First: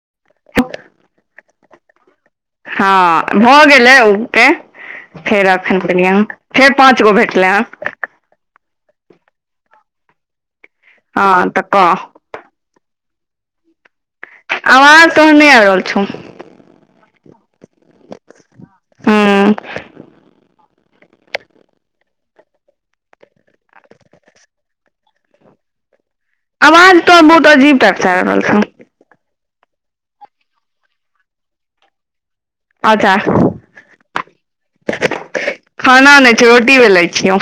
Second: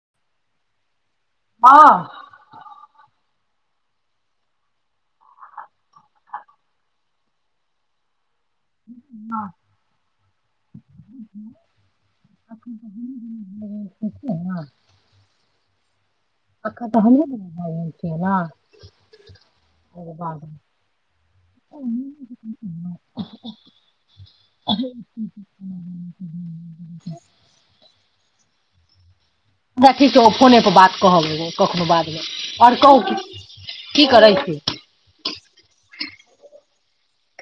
[unintelligible] हँ हँ भऽ गेलै ओके फेर एखन गेलिय फेर पाँच गो भेटलय हन हँ ह त क एखन आवाज तो नहि आ रहल छौ कका त ह हूँ ओ बाद [unintelligible] [unintelligible] आवाज तऽ बहुत अजीब टाइप से आइब रहल छौ अच्छा ठीक छै ओ फोने पर बात कहब कखनो बादमें आ और कहू अच्छा की करै छी खाना नहि छै रोटी बेलै छियौ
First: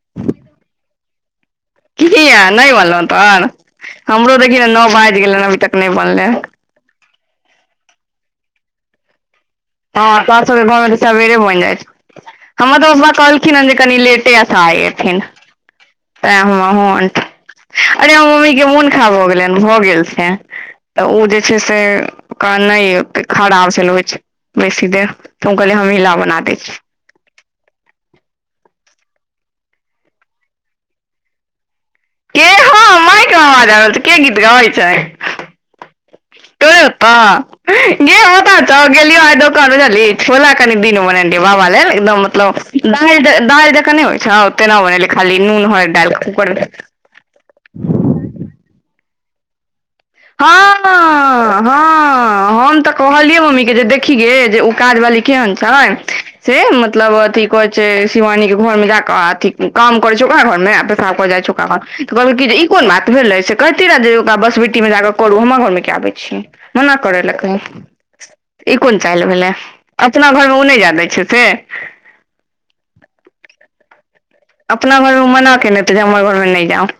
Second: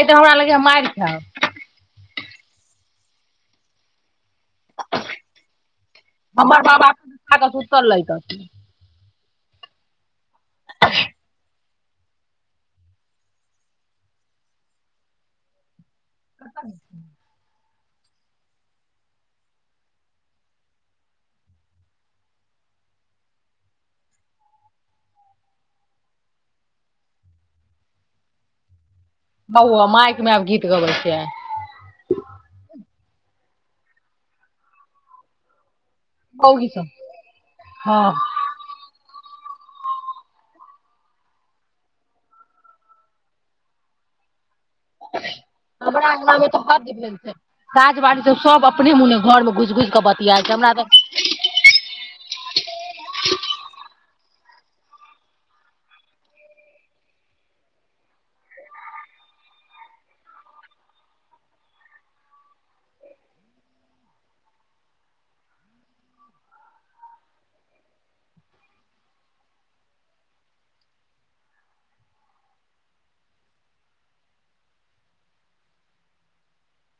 आइ तऽ हमरा लगै मारि खैब किय नहि बनलहुँ तर हमरो देखिय ने नौ बाजि गेलै अभी तक नहि बनलय हमर बाबा खा कर सुतल रहितथिन हँ तोहर सबके घर में सबेरे बनि जाइत छौ हमर तऽ पप्पा कहलखिन हेँ जे कनि लेटे आ आइ एथीन तै हमहु अनठेने अरे हम मम्मी के मोन खा भऽ गेलनि भऽ गेल छै तऽ ओ जे छै से कम नहि अबतैय खराब छल होइ छै बेसी देर त हम कहली हमिला बना द छी बहुआ माइक मे आब गीत गबय छियै के हँ मायक मे आवाज आबि रहल छय के गीत गाबैत छय बौ गीत तोरे सब ओतैय हँ गे होत त गेलिलो आय दुकान पर बचझलहि छोला कनि द भ बाबा ल एकदम मतलब दाल नै होई छौ तेना बनेलियै खाली नून हरैद हमरा डालि कऽ घर में कूकर तऽ मे हद भेल छै काजबाली त सब अपने मुने घर में घुस घुस हँ हँ हम तऽ कहलियै मम्मी के जे काज वाली केहन छै से मतलब अथी कहै छै शिवानी के घर मे जाक अथी काम करै छै ओकरा घर मे पेसाब कऽ जाइ छै ओकरा घर तऽ कहलकै ई कोन बात भेल रहे से कैहती रह से ओकरा बस बिट्टी मे जाक करू हमर घर मे किया आबै छीयै मना करे लै कहिन ई कोन चालि भेलै एतना घर मे ओ नहि जाय दै छौ से [inaudible] अपना घर मे मना केने हेतै जे हमर घर मे नहि जाउ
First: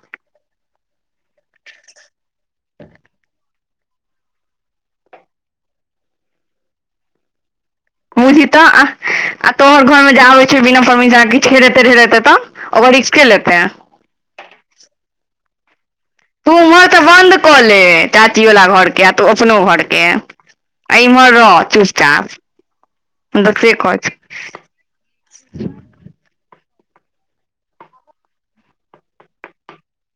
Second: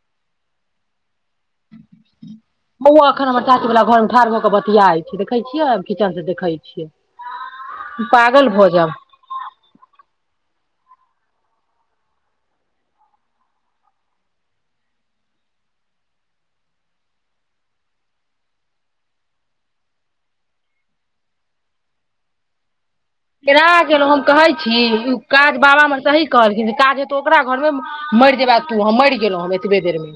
बोआ एखन हमर चाची वाला घरमे ठाढ़ भऽ कऽ बतियाइत छै देखै छियै हम किचन से देखै छियै बझही पागल तऽ भऽ आ जायब आ तोहर घर मे जे आबै छौ बिना परमिसन के किछ हैरेतै ढेरेतै तब ओकर रिक्स के लेतेै [unintelligible] तू उम्हर तऽ बन्द कऽ ले चाची बाला घर के आ तू अपनो घर के एहि म रह चुप चाप केना कलहुँ हम कहै छी ओ काज बाबा हमर सही कहलखिन काज हेतौ ओकरा घरमे मरि जेबै तू मरि गेलो हम एतबे देर मे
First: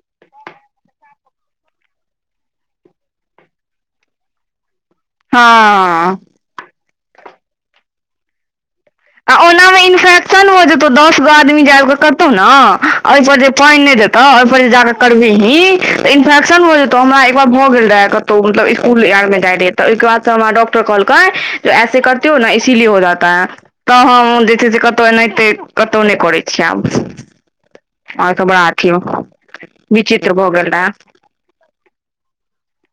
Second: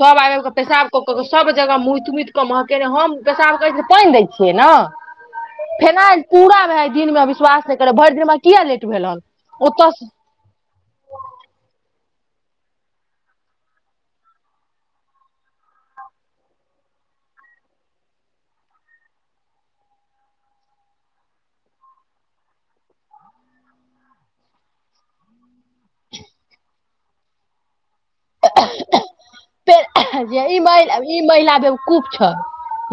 सभ आबि आबि कऽ पेशाब कऽ कऽ के सभ जगह मुइत मुइत कऽ महकेने हम पेशाब करै छिए तऽ पानि दै छियै ने हँ फेनाइल पूरा भय दिनमे विश्वास नहि करब भरि दिन हमरा किया लेट भेल हन आ ओना मे ओतऽ इन्फेक्शन हो जेतौ दस गो आदमी जे आबि कऽ कत मुततौ‌ ने ओहि पर जे पानि नहि देतौ ओहि पर जे जाके करबिही तऽ इन्फेक्शन हो जेतौ हमरा एकार भऽ गेल रह कतौ मतलब स्कूल मे रह तऽ ओहिक बाद हमरा डॉक्टर कहलकै ऐसे [unintelligible] हो न इसीलिए हो जाता है तऽ हम जे छै से कतहु एनाहिते कतहु नहि करै छियै आब आओर सब बड़ा अथी हौ जे ई ई महिला बेवकूफ छ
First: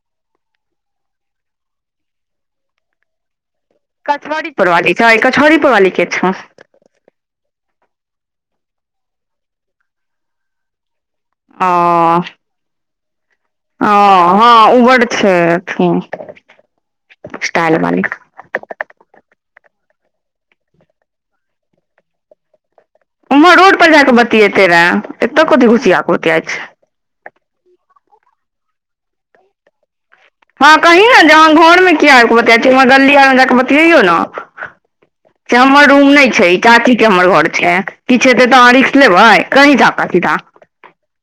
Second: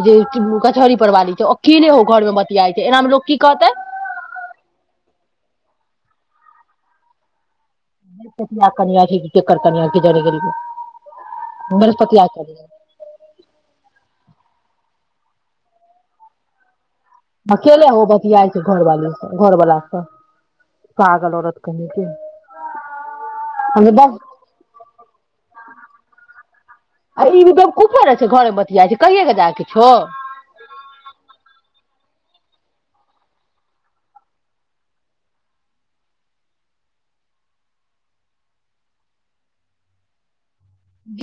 जे कछहरी परवाली छै की नहि हो घर मे बतियाइ छै एना मे लोक क कहतै कछहरी परवाली छै कछहरी परवाली के छै कनियाँ कि जाने गेलियै [unintelligible] बेल पतिया [unintelligible] ह हँ ऊबड़ छै स्टाइल अकेले वाली हो बतियाय छै घरवाली घरवला सँ पागल औरत कहीं के उम्हर रोड पर हमे जा कऽ बस बतिएते रहे एतय कथी घुसिया कऽ बतियाय छै घर बतिया छै कहि के जाके किछो हँ कही ने जे हमाँ घरमे किया आ बत छीय हमर गली आरमे जा कऽ बतियैयौ ने [inaudible] से हमर रूम नहि छै ई चाची के हमर घर छै किछु हेते तऽ अहाँ रिस्क लेबय कही च काथी त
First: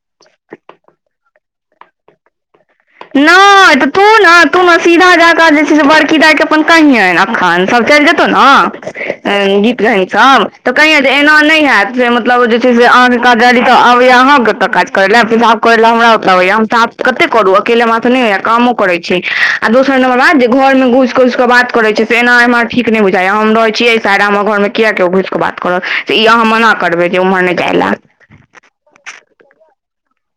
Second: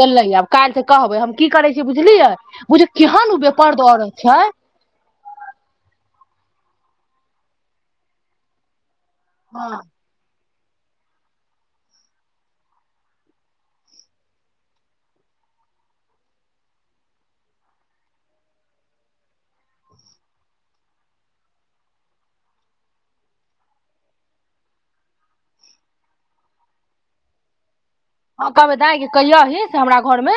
गेलए आब काल्हि त कहबै हम की करय छी बुझलियै बुझियौ केहन ओ नै बेपर्द तऽ तू औरत न छै तू न सीधा जा कऽ जे छै से बड़ की दाय के अपन कहियनि अखन सब चलि जेतौ ने हँ गीत गहिन सब तऽ कहिये जे एना नहि ह होयैत से मतलब जे छै से अहाँके काजी तऽ आबैया अहाँके ओतय काज करै ले पेशाब करैले हमरा ओतय आबैये हम तऽ साफ कते करू अक केले अपने कामो करे छै आ दोसर नंबर बाद जे घर मे घुसि घुसि कऽ बात करे छै से एना ए ठीक नहि बुझाइ हम रहै छीयै सायारा हमर घरमे किया केओ घुसिक के बात करत से ई अहाँ मना करबै जे उम्हर नहि जाय लै हँ कहबइ दाइ कहियही से हमरा घर मे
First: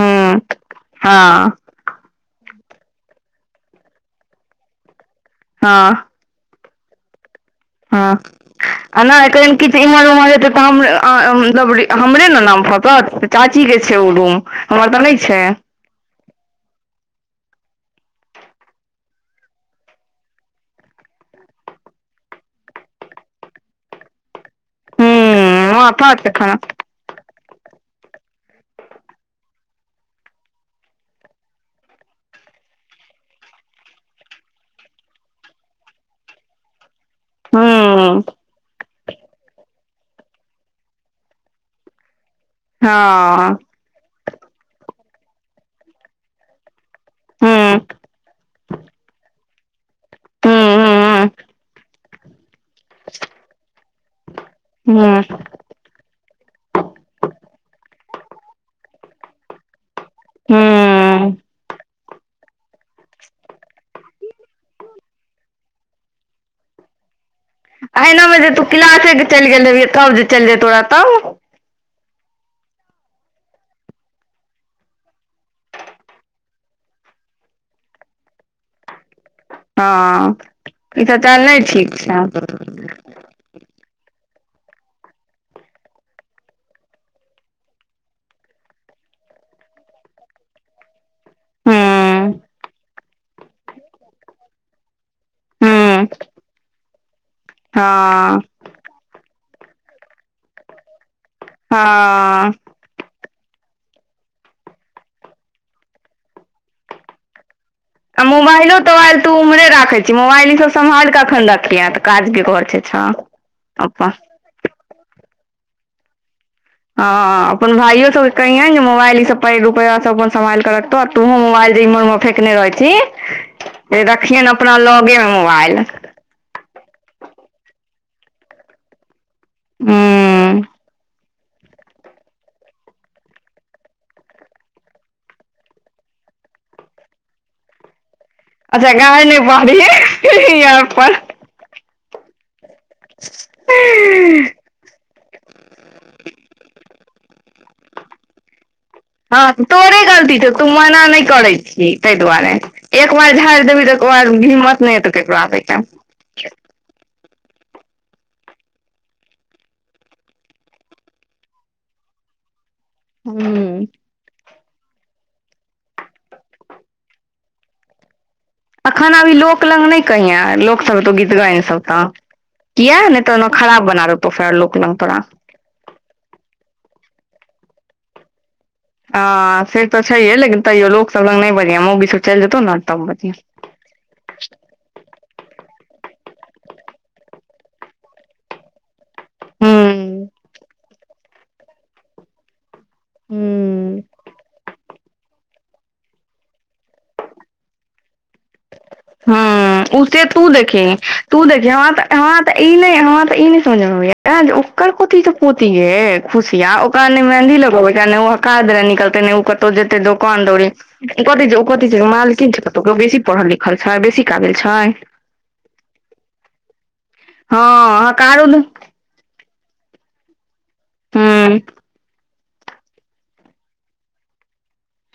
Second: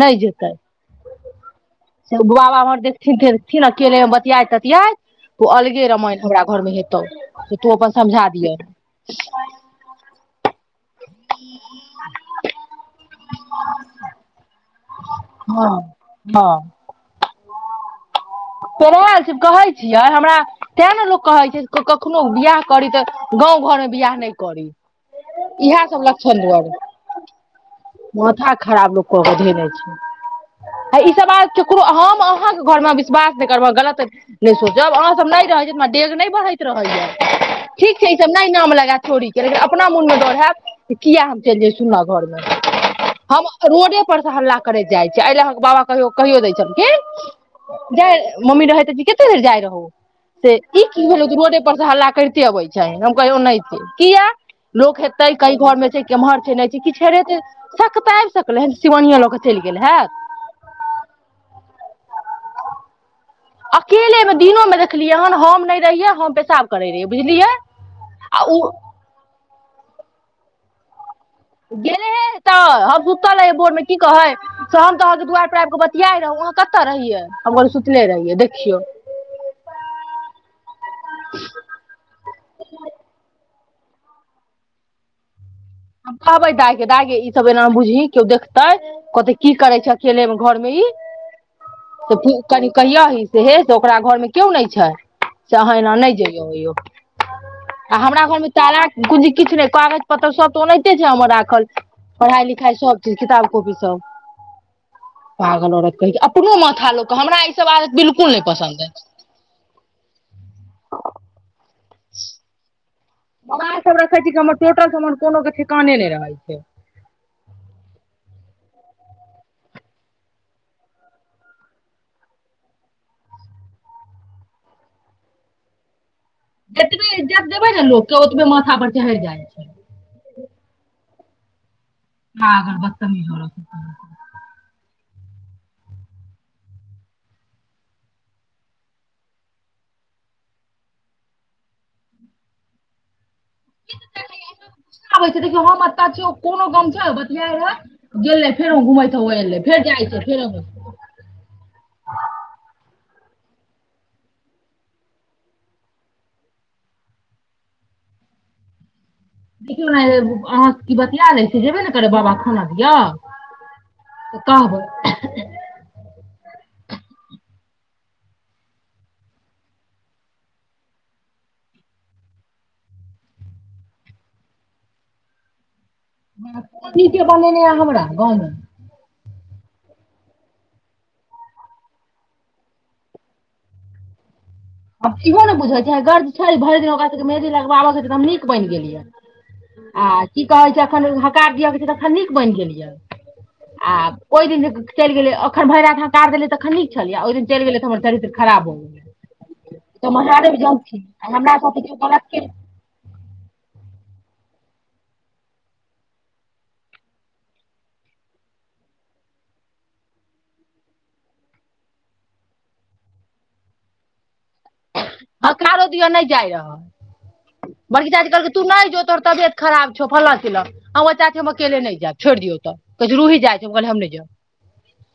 नहि जतै हँ से उ भु म देखथिन देखथिन अकेले मे बतियाइत ततियाइत ओ अलगे हँ रामायण हमरा घर मे हेतौ से तू अपन हँ समझा दियह आ नहि एक कि इम्हर उम्हर हे तै मतलब हमरे ने नाम फसत चाची के छै ओ रूम हमर तऽ नहि छै हँ हँ छी कहै छियै हमरा तैँ ने लोक कहै छै कखनो बिआह करी तऽ गाँव घरमे बियाह नहि करी हूँ इएह सब माथा छै लक्षण खाना दोआरे माथा खराब लोक क कऽ धेने छै ई सब बात ककरो हम अहाँके घर मे विश्वास नहि करब गलत नहि सोचब अहाँ सब नहि रा डेग नहि बढ़ैत रहैया ठीक छै ई हूँ सब नहि नाम लगायत छोरीे लेकिन अपना मोनमे डर हयब किया हम चलि जाय सुना घरमे हम हँ रोडे परसँ हल्ला करैत जाइ छी एहि लए अहाँ बाबा कहियो कहियो दय छलखिन हूँ जा मम्मी रहैत कि कतेक देर जाइ रहो से हूँ ई की भेलो हूँ त रोडे पर से हल्ला करिते अबय छय हम कहलिय ओनहाईते किये लोक हूँ हेतय कई घर मे छय केम्हर छै नहि छै किछ हेेरेते सख तऽ आब सकलय ह सिवानियिया लऽ क चलि गेल हेत हू अकेलेमे दिनोमे देखलियै हन हम नहि रहियै हम पेशाब करैत रहीय अहिनामे जे तू क्लासेके चलि गेल रहह तब जे चलि जेतो तोरा तब गेलै ह तऽ हम सुतलै बोर्रमे की कहै सेऽ हम तऽ अहाँके दुआरि पर आबि कऽ बतियाइ रहौँ अहाँ कतऽ रहियै हम सुतले रहियै देखियौ हँ ई तऽ चाल नही ठीक छै हम कहबै दाय के दाय गे ई सब एना मे बुझही केओ देखते कहते की करे छय अकेले में घर मे ई कनि कहिय से हे से ओकरा घरमे क्यो नहि छय से हूँ अहाँ एना हँ नहि जइयौ आ हमरा घरमे तारा कुजी किछु नहि कागज पतर सब तऽ ओनाहिते छै हमर राखल पढ़ाई हँ लिखाई सब चीज किताब कोबी सब पागल औरत कहीके अपनो माथा लोक क हमरा अयै आ मोबाइलो तोबाल तू उम्हरे राखै छी मोबाइल इसभ सम्हाल क अखन रखियैहे त काज के घर छैय मोबाइल सभ रखे छी की हमर टोटल समान कोनो के ठिकाने नहि रहै छैय ह अपन भाइयो सबके कहियेै जे मोबाइल ईसभ पैर रुपैया अपन सम्हाल कऽ रखतौ आ तोहँ मोबाइल एलजिमर मे फेकने रहै छी जे देखखिय अपना लगे मे मोबाइल जतबे इज्जत देबै न लोक के ओतबे माथा पर चहैड़ जाय हू पागल बततमीज औरत काहां के अच्छा गाइड़ नहि पारही याँ पर देखियौ हम एतव छी ओ कोनो गम छैय बतिया हैय गेले हँ तोरे गलती छौ तू छै। मोना नहि करै छी ताहि दुआरे ए एक बार झाड़ि देबी तैके बाद हिम्मत नहि हतौ ककरो आबै के देखियौ ने अहाँ की बतिया लै छी जेबे नै करै बाबा के खाना दिअ हूँ तऽ कहबै एखन अभी लोक लग नहि कहिय लोकसभ तऽ गीत गीतगायन सभ तऽ किया नइतन ओ खराब बना त फेर लोक लंग तोड़ा दीदे बनेने या हमरा गांव में आ से तो छैहे लेकिन तैयो लोकसभ लग नहि बजिहें मौगी सब चलि जेतौ ने तब बजिहें आब इहो ने बुझैत छेह गर्ज छै भरि दिन ओकरा सभके मेहंदी लगबाबके त नीक बनि गेल यै आ हूँ की कहै छै अखन हकार दिअ के छै त नीक बनि गेल य आ हूँ ओहि दिन चलि गेलिए अखन भरि राति हकार देलियै तखन नीक छलिए आ ओहि दिन चैल तऽ हमर चरित्र खराब भ गेलै हा उ तऽ सेे तू महादेव देखही जलखिन आ तू हमरा देखहि साथे हा केओ त गलत हा केलक त ई नहि हां त ई नहि समझ आबैय यैल जे ओकर कोथी सब पोथी यै खुशिया ओकाल नैय मेहन्दी लगबैया नैय ओ हकार दैय ले निकलतै नैय उ कतो जेतै दोकान दौरी उ कथी छै उ कथी छै मालकिन छै कतौ के उ बेसी पढ़ल ली उ छौड़ा बेसी काबिल छै हकारो दिअ नहि जाय रह हँ बड़की चाची हकारो कहलकै दु तू नहि जो तोहर तबियत खराब छौ फल्ला चिल्ला आबो चाची हूँ हम अकेले नहि जायब छोड़ि दियौ तऽ कोई जरूरी जाइ छै हम कहलियै हम नहि जायब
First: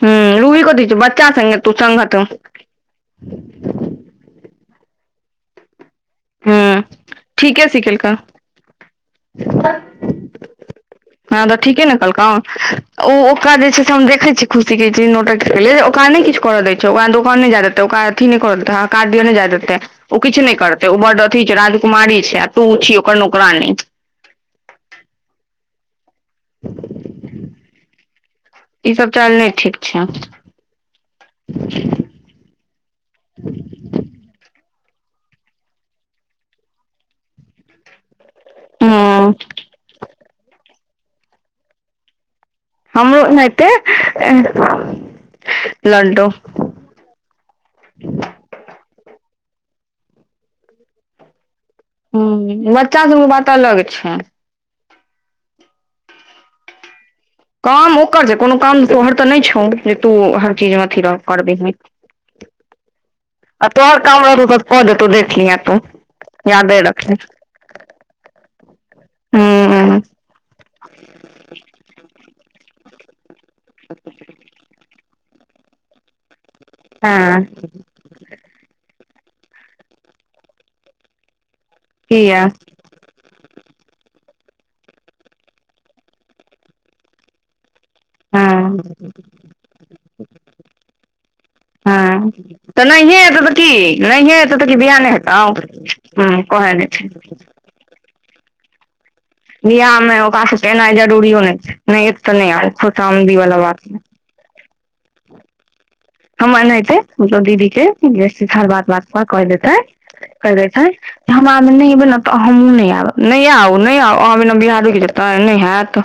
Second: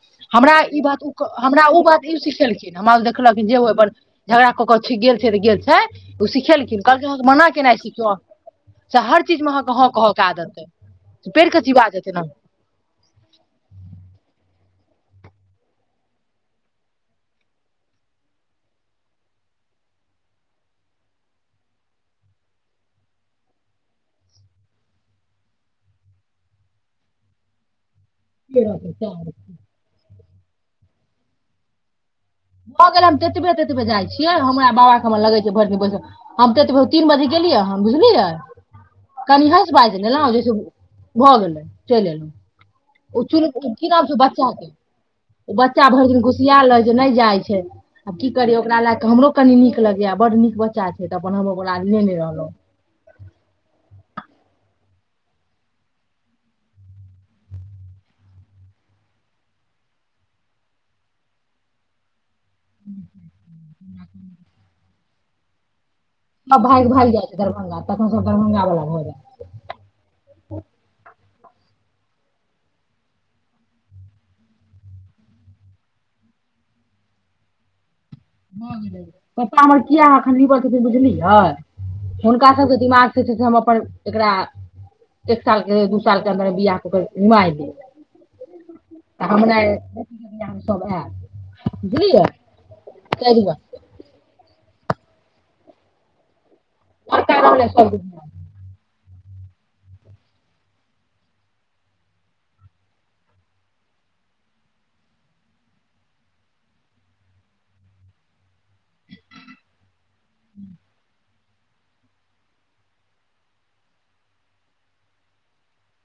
त हमरा ई बात ओ क हमरा उ बात ई सिखेलखिन हमरा देखलखिन जे ओय बड्ड झगड़ा ओ क छी गेल छैन गेल छै ओ हूँ सिखेलखिन कहलकै मना ठीके केने छी सिखेलकै क्यो चा हर चीज मे अहाँ के हँ कहके आदत यै हँ तऽ ठीके ने कहलकौ ओ ओका जे छै से हम देखै छी खुशी के जे नोटक अलै ओकरा नैय किछु करव दै छै ओवा दोकान नहि जेय दतै ओका अथी नहि करव दतै हकार दिया नैय जा ओ किछु नहि करतै ओ बड्ड अथु छै राजकुमारी छै आ तू छी ओकर नौकरानी ई सब चाइल नै ठीक छै [inaudible] भऽ गेल हम तेतबे तेतबे जाइ छियै हमरा बाबाक हमरा लगे छै भरि दिन बैसे हम ततबे तीन बजे गेलियै हन बुझलियै हूँ कनि हँस बाजि लेलहुँ जैसे भऽ गेलै चलि एलहुँ उ हमरो चुनु एनाहिते की नाम छै बच्चा के उ बच्चा भरि दिन लड्डू घुसियाल रहै छै नहि आय छै आब की करिय ओकरा लए कऽ हमरो कनी नीक लगैया बड नीक बच्चा छै तऽ अपन हम ओकरा लेने रहलहुँ हुँ बच्चा सभके बात अलग छै काम ओकर छै कोनो काम तोहर तऽ नहि छौ जे तू हर चीजमे अथी रह करबिही [inaudible] [inaudible] आ तोहर काम रहतौ तऽ कऽ देतो देखलिहें तू सभ यादे भागि भागि रखी जाइ छै दरभंगा तखन सभ दरभंगावला भऽ हूँ जाइ छै [inaudible] हँ भऽ गेलै पप्पा हमर किया एखन लिबल छथिन बुझलियै किया हुनका सबके दिमाग छै से हम एकरा एक साल के दू साल के अन्दर बियाह कऽ कऽ नुमाहि देबै हँ तऽ हमरा अइछ जे हम सब एब बुझलियै नहिए ताहि एतौ दुआरे तऽ की नहिए एतौ तऽ की बियाह नै हेतौ हूँ कहैले जे लड़का छै रहलै सब अहाँ बियाहमे ओकरा सब के एनाइ जरुरीयो नै छै नै एत तऽ नै आउ खोशामदी वाला बात नै हमर नैतै जो दीदी के गेट हर हर बात बात कहि देतै कहि दै छै हमरा मे नै एबय ने त हमहुँ नै एब नै आउ नहि आउ अहाँ बिना बियाह रुकि जेतै नहि हैत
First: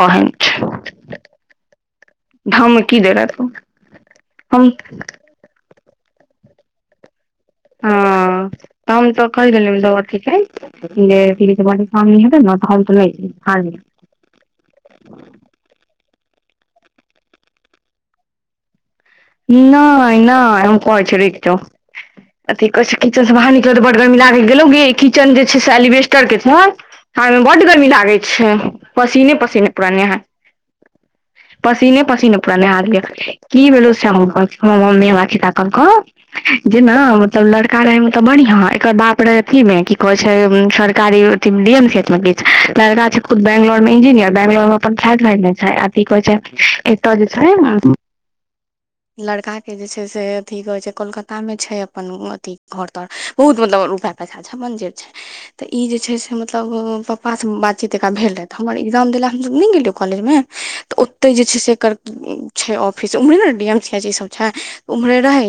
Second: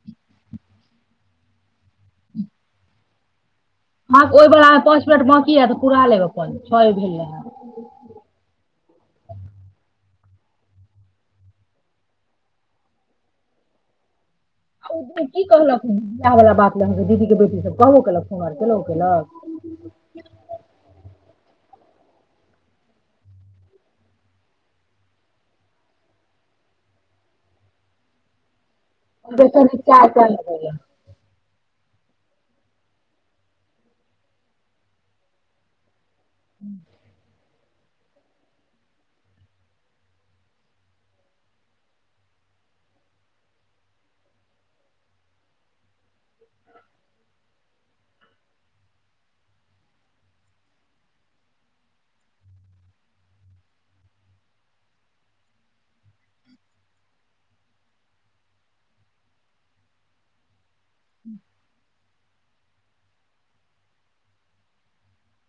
कहै नै छै धमकी देबं तू माँ ओहि बला में पाँच मिनट बांकी हेत तऽ पूरा लेब अपन छये भेल रहै हँ त हम तऽ कहि देलिये लट ठीक ऐ जे पिली ब सामनी हेतै न त हम त नै जेबय इए बला बात लके दीदी के बेटी सब कहबोकेलक हमरा कि नहि नै नै हम कहै छी रुकी जाऊ अथी कहै छै किचन से बाहर निकल तऽ बड गर्मी लागी गेलौ गे किचन जे छै से एलिवेस्टर के छौ हँ ओइमे बड्ड गर्मी लागै छै पसीने पसीने बेसन पुरा चाय नेहेल ताय लगेलक पसीने पसीने पूरा नेहा देलक की भेलो से मम्मी हमरा खिसा कहलकौ जेना मतलब लड़ कार रहय हुनका बढ़ियां एकर बाप रहै अथीमे की कहै छै सरकारी डी एम सी एच मे किछु लड़का छै खुद बैंगलोरमे इंजीनियर बैंगलोरमे अपन फ्लेट खरीदने छै आ की कहै छै एतय जे छै [inaudible] लड़का के जे छै से अथी कहै छै कोलकाता मे छै अपन अथी घर तर बहुत मतलब रूपया पैसा छै अपन जे छै तऽ ई जे छै से मतलब पापा से बातचीत एकरा भेल रहे तऽ हमर एग्जाम देला हमसब नहि गेलियो कॉलेज मे तऽ ओते जे छै से एकर छै ऑफिस उम्हरे ने यम झाजी सब छै उम्हरे रहै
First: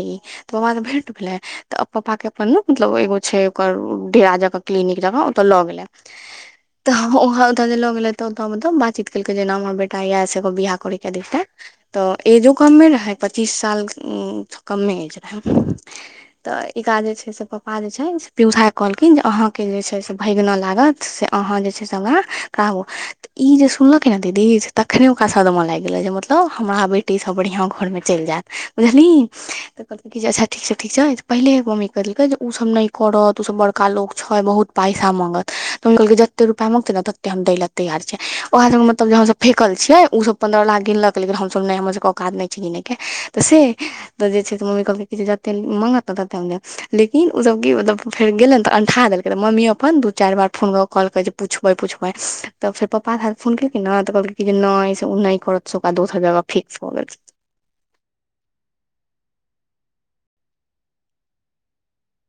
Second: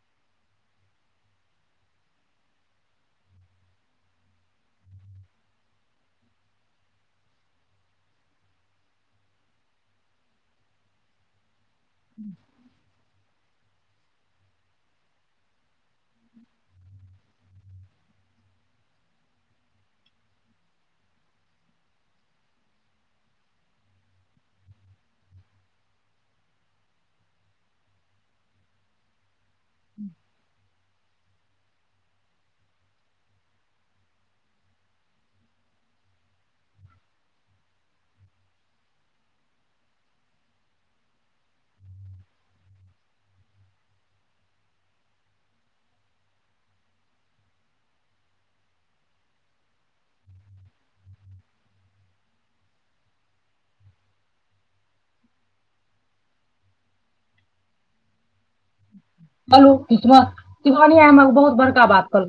त पपा के भेट भेलै तऽ पपा के अपन मतलब ओछै ओकर डेरा जकां क्लिनिक जकां ओतऽ लऽ गेलै तऽ वहाँ ओतऽ जे लऽ गेलै तऽ मतलब बातचीत केलकै जे ने हमर बेटा ये से एगो बियाह करै के देखते तऽ एजो कम्मे रहै पचीस साल उम कमे अछि तऽ एकरा जे छै से पपा जे छै पिऊ झा के कहलखिन जे अहाँकेँ जे छै से भैगना लागत से अहाँ जे छै से हमरा कहाबू ई जे सुनलके ने दीदी तखने ओकरा सदमा लैग गेले जे मतलब हमरा बेटी सब बढ़ियां घर में चैल जेत बुझलहीं तऽ कहलकै कि जे अच्छा ठीक छै ठीक छै पहिले मम्मी कह देलकै जे उ सब नै करत ओ सब बड़का लोक छइ बहुत पइसा मांगत तऽ कहलकै जत ते रुपया मंगतै ने तते हम दैले तैयार छियै ओहे सब के मतलब जे हम सब फेकल छियै उ सब पन्द्रह लाख गिनलक ले हमसब नै हमरसबके औकात नै छै गिनै के त से त जे छै से मम्मी कहलकइ की जे जते माँगत ने तते हम देब लेकिन ओ सब की मतलब फेर त अन्ठा देलकै त मम्मी अपन दू चार बार फोन क क कहलकइ जे पुछबै पुछबै तऽ फेर पपा फोन केलकै ने तऽ कहलके जे नै से उ नइ करत से ओकरा दोसर जगह फिक्स भ गेलै हलो सुषमा तिवानिया हमरा बहुत बड़का बात कहलक